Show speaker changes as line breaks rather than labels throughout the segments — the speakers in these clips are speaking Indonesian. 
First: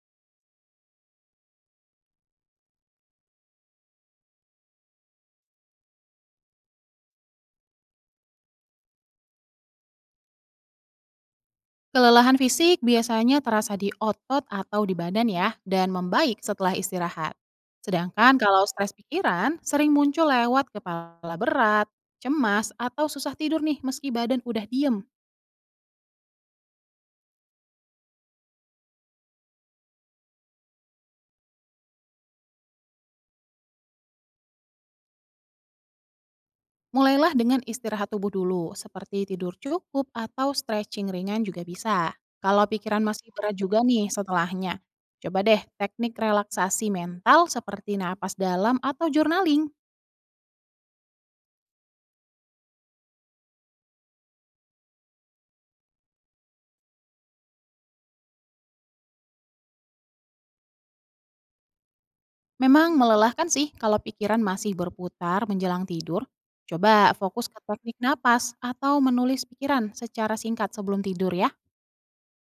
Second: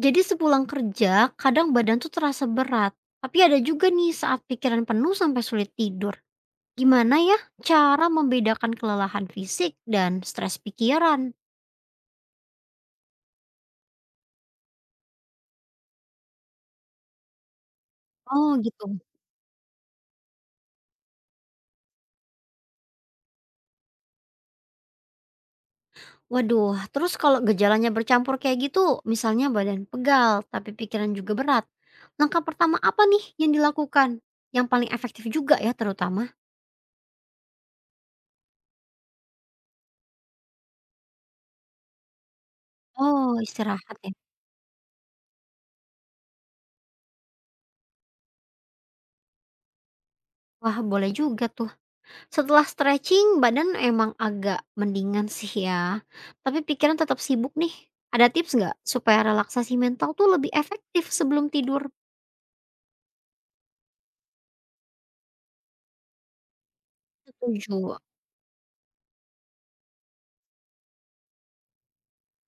Jadi sepulang kerja, kadang badan tuh terasa berat. Tapi ada juga nih saat pikiran penuh sampai sulit tidur. Gimana ya, cara membedakan kelelahan fisik dan stres pikiran?
Kelelahan fisik biasanya terasa di otot atau di badan ya, dan membaik setelah istirahat. Sedangkan
Oh
kalau
gitu.
stres pikiran, sering muncul lewat kepala berat, cemas, atau susah tidur nih meski badan udah diem.
Waduh, terus kalau gejalanya bercampur kayak gitu, misalnya badan pegal tapi pikiran juga berat. Langkah pertama apa nih yang dilakukan? Yang paling efektif juga ya terutama.
Mulailah dengan istirahat tubuh dulu, seperti tidur cukup atau stretching ringan juga bisa. Kalau pikiran masih
Oh,
berat juga
istirahat
nih
ya.
setelahnya, coba deh teknik relaksasi mental seperti napas dalam atau journaling.
Wah, boleh juga tuh. Setelah stretching badan emang agak mendingan sih ya, tapi pikiran tetap sibuk nih. Ada tips nggak supaya relaksasi mental tuh lebih efektif sebelum tidur?
Memang melelahkan sih kalau pikiran masih berputar menjelang tidur. Coba fokus ke teknik
Setuju.
napas atau menulis pikiran secara singkat sebelum tidur ya.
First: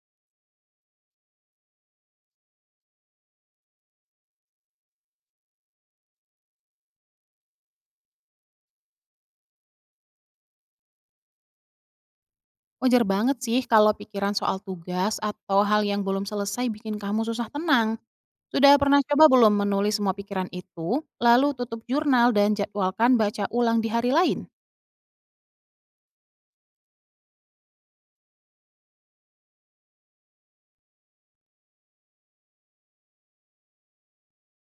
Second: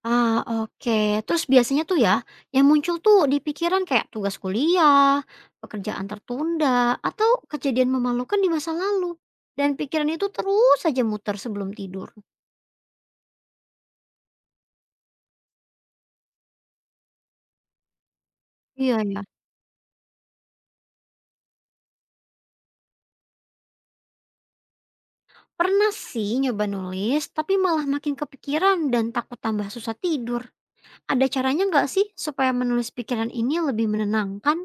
Ah, oke. Terus biasanya tuh ya, yang muncul tuh di pikiran kayak tugas kuliah, pekerjaan tertunda, atau kejadian memalukan di masa lalu. Dan pikiran itu terus saja muter sebelum tidur.
Wajar banget sih kalau pikiran soal tugas atau hal yang belum selesai bikin kamu susah tenang. Sudah
Iya
pernah
ya.
coba belum menulis semua pikiran itu? Lalu tutup jurnal dan jadwalkan baca ulang di hari lain.
Pernah sih nyoba nulis, tapi malah makin kepikiran dan takut tambah susah tidur. Ada caranya nggak sih supaya menulis pikiran ini lebih menenangkan?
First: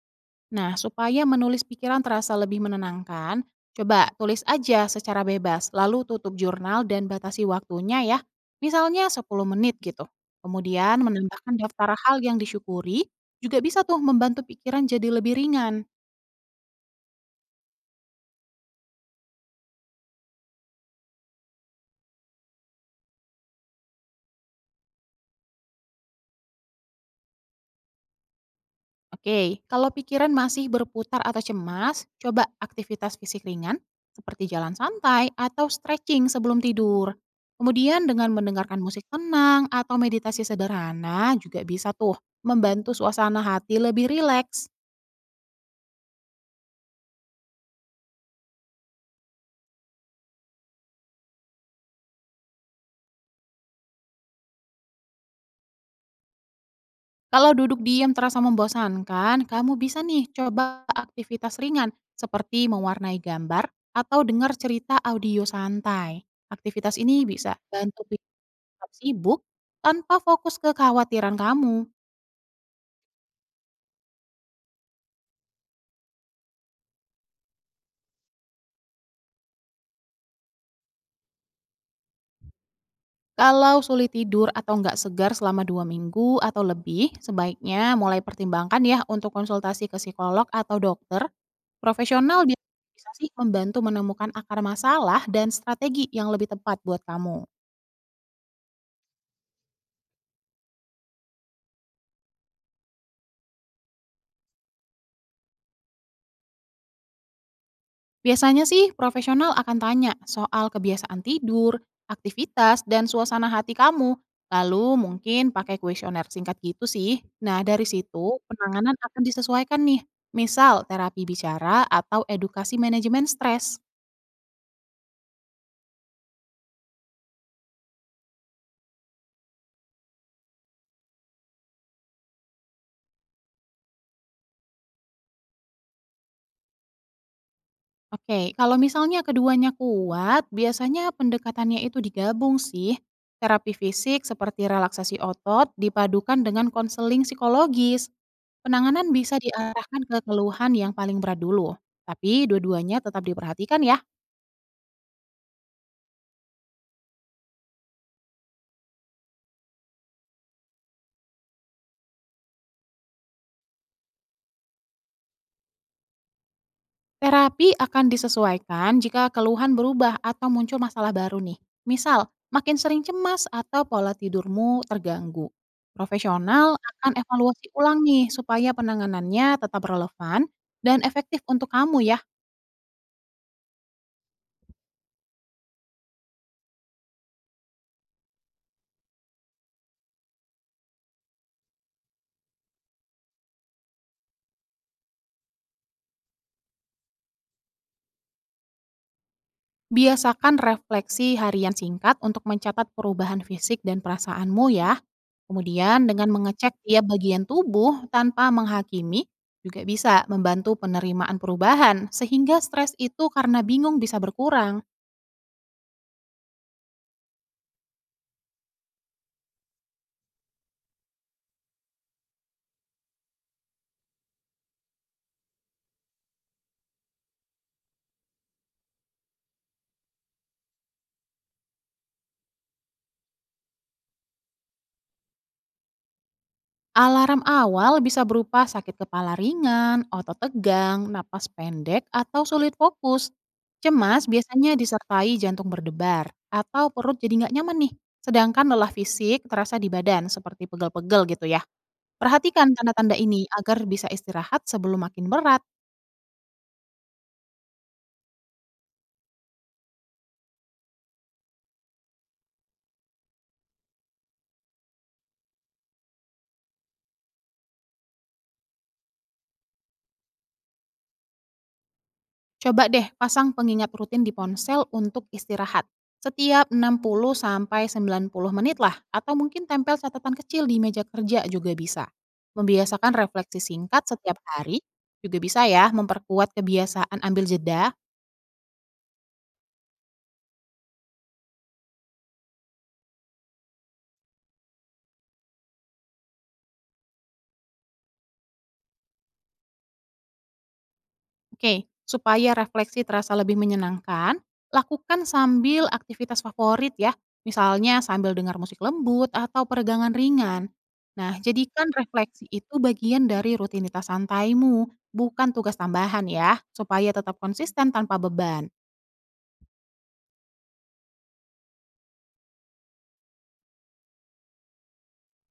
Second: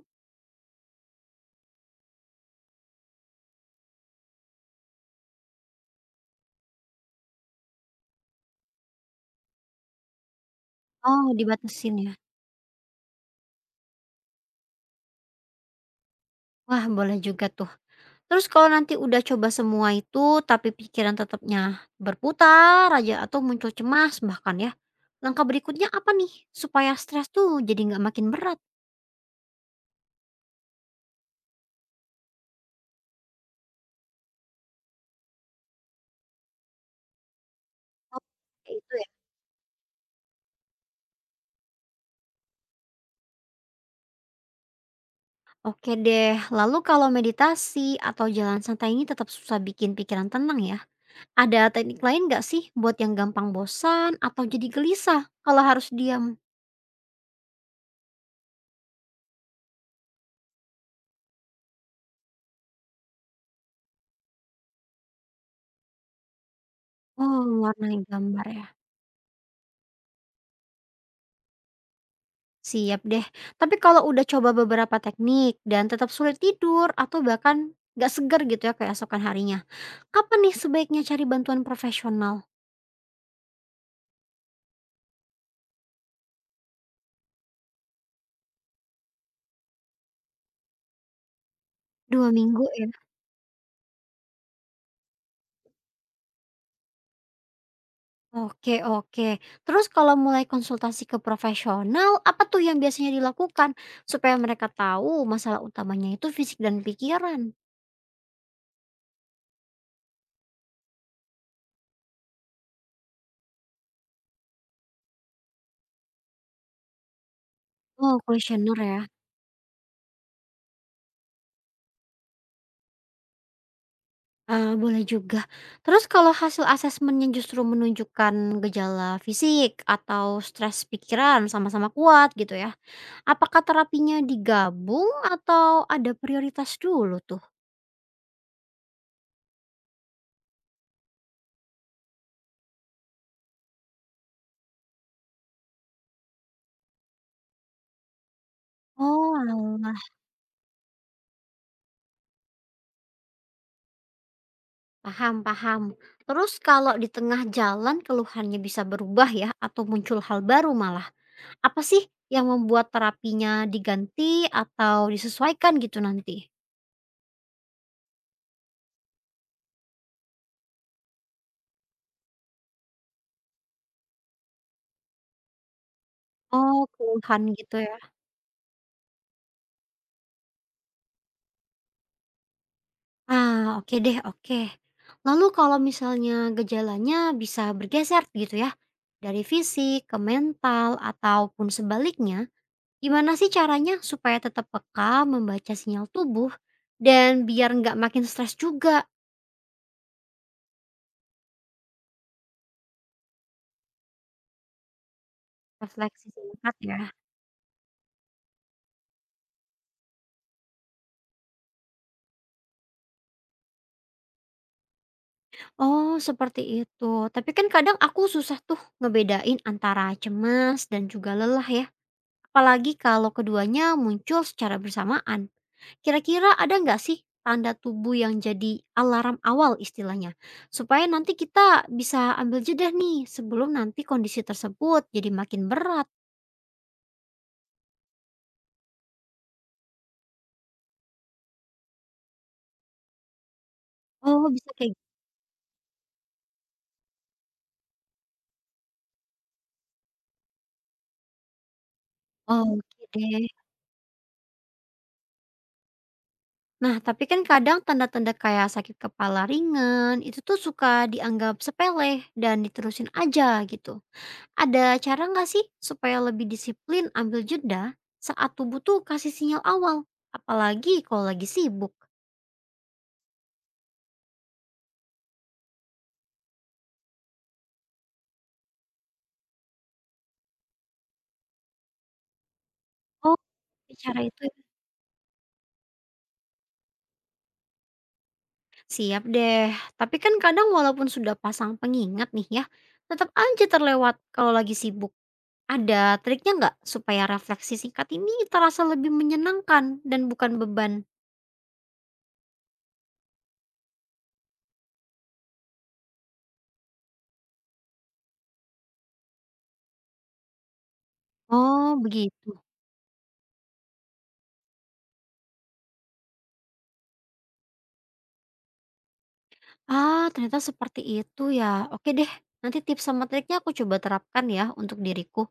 Nah, supaya menulis pikiran terasa lebih menenangkan, coba tulis aja secara bebas, lalu tutup jurnal dan batasi waktunya ya. Misalnya 10 menit gitu. Kemudian
Oh,
menambahkan daftar
dibatasin ya?
hal yang disyukuri, juga bisa tuh membantu pikiran jadi lebih ringan.
Wah, boleh juga tuh. Terus kalau nanti udah coba semua itu, tapi pikiran tetapnya berputar aja atau muncul cemas bahkan ya. Langkah berikutnya apa nih? Supaya stres tuh jadi nggak makin berat.
Oke, kalau pikiran masih berputar atau cemas, coba aktivitas fisik ringan seperti jalan santai atau stretching sebelum tidur. Kemudian
Oh,
dengan
kayak
mendengarkan
itu
musik
ya.
tenang atau meditasi sederhana juga bisa tuh membantu suasana hati lebih rileks.
Oke deh, lalu kalau meditasi atau jalan santai ini tetap susah bikin pikiran tenang ya. Ada teknik lain nggak sih buat yang gampang bosan atau jadi gelisah kalau harus diam?
Kalau duduk diam terasa membosankan, kamu bisa nih coba aktivitas ringan seperti mewarnai gambar atau dengar cerita audio santai. Aktivitas ini
Oh,
bisa
mewarnai
bantu
gambar ya?
tetap sibuk, tanpa fokus ke kekhawatiran kamu.
Siap deh. Tapi kalau udah coba beberapa teknik dan tetap sulit tidur atau bahkan nggak segar gitu ya keesokan harinya, kapan nih sebaiknya cari bantuan profesional?
Kalau sulit tidur atau nggak segar selama 2 minggu atau lebih, sebaiknya mulai pertimbangkan ya untuk konsultasi ke psikolog atau dokter.
Dua
Profesional
minggu
biasanya
ya?
bisa sih membantu menemukan akar masalah dan strategi yang lebih tepat buat kamu.
Oke, oke. Terus kalau mulai konsultasi ke profesional, apa tuh yang biasanya dilakukan supaya mereka tahu masalah utamanya itu fisik dan pikiran?
Biasanya sih profesional akan tanya soal kebiasaan tidur, aktivitas, dan suasana hati kamu. Lalu mungkin pakai kuesioner singkat gitu sih. Nah, dari
Oh,
situ
kuesioner
penanganan
ya?
akan disesuaikan nih. Misal terapi bicara atau edukasi manajemen stres.
Ah boleh juga. Terus kalau hasil asesmennya justru menunjukkan gejala fisik atau stres pikiran sama-sama kuat gitu ya, apakah terapinya digabung atau ada prioritas dulu tuh?
Oke, kalau misalnya keduanya kuat, biasanya pendekatannya itu digabung sih. Terapi fisik seperti relaksasi otot dipadukan dengan konseling psikologis. Penanganan bisa diarahkan
Oalah,
ke keluhan yang paling berat dulu, tapi dua-duanya tetap diperhatikan ya.
paham paham. Terus kalau di tengah jalan keluhannya bisa berubah ya atau muncul hal baru malah, apa sih yang membuat terapinya diganti atau disesuaikan gitu nanti?
Terapi akan disesuaikan jika keluhan berubah atau muncul masalah baru nih. Misal, makin sering cemas atau pola tidurmu terganggu.
Oh,
Profesional akan
keluhan
evaluasi
gitu ya?
ulang nih supaya penanganannya tetap relevan dan efektif untuk kamu ya.
Ah, oke deh, oke. Lalu kalau misalnya gejalanya bisa bergeser gitu ya, dari fisik ke mental ataupun sebaliknya, gimana sih caranya supaya tetap peka membaca sinyal tubuh dan biar nggak makin stres juga?
Biasakan refleksi harian singkat untuk mencatat perubahan fisik dan perasaanmu ya. Kemudian
Refleksi
dengan
singkat
mengecek tiap
ya.
bagian tubuh tanpa menghakimi juga bisa membantu penerimaan perubahan sehingga stres itu karena bingung bisa berkurang.
Oh, seperti itu. Tapi kan kadang aku susah tuh ngebedain antara cemas dan juga lelah ya. Apalagi kalau keduanya muncul secara bersamaan. Kira-kira ada nggak sih tanda tubuh yang jadi alarm awal istilahnya, supaya nanti kita bisa ambil jeda nih sebelum nanti kondisi tersebut jadi makin berat?
Alarm awal bisa berupa sakit kepala ringan, otot tegang, napas pendek, atau sulit fokus. Cemas
Oh bisa
biasanya
kayak gitu.
disertai jantung berdebar atau perut jadi nggak nyaman nih. Sedangkan lelah fisik terasa di badan seperti pegel-pegel gitu ya. Perhatikan
Oke
tanda-tanda ini
deh.
agar bisa istirahat sebelum makin berat.
Nah tapi kan kadang tanda-tanda kayak sakit kepala ringan itu tuh suka dianggap sepele dan diterusin aja gitu. Ada cara nggak sih supaya lebih disiplin ambil jeda saat tubuh tuh kasih sinyal awal, apalagi kalau lagi sibuk?
Coba deh pasang pengingat rutin di ponsel untuk istirahat. Setiap 60 sampai 90 menit lah atau mungkin tempel catatan kecil di meja kerja juga bisa. Membiasakan
Oh,
refleksi singkat
cara
setiap
itu ya?
hari juga bisa ya memperkuat kebiasaan ambil jeda.
Siap deh, tapi kan kadang walaupun sudah pasang pengingat nih ya, tetap aja terlewat kalau lagi sibuk. Ada triknya nggak supaya refleksi singkat ini terasa lebih menyenangkan dan bukan beban?
Oke, supaya refleksi terasa lebih menyenangkan, lakukan sambil aktivitas favorit ya. Misalnya sambil dengar musik lembut atau peregangan ringan. Nah, jadikan
Oh,
refleksi
begitu.
itu bagian dari rutinitas santaimu, bukan tugas tambahan ya, supaya tetap konsisten tanpa beban.
Ah, ternyata seperti itu ya. Oke deh, nanti tips sama triknya aku coba terapkan ya untuk diriku.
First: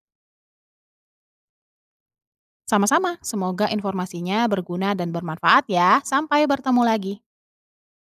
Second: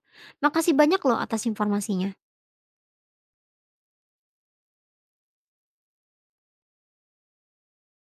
Makasih banyak loh atas informasinya.
Sama-sama, semoga informasinya berguna dan bermanfaat ya. Sampai bertemu lagi.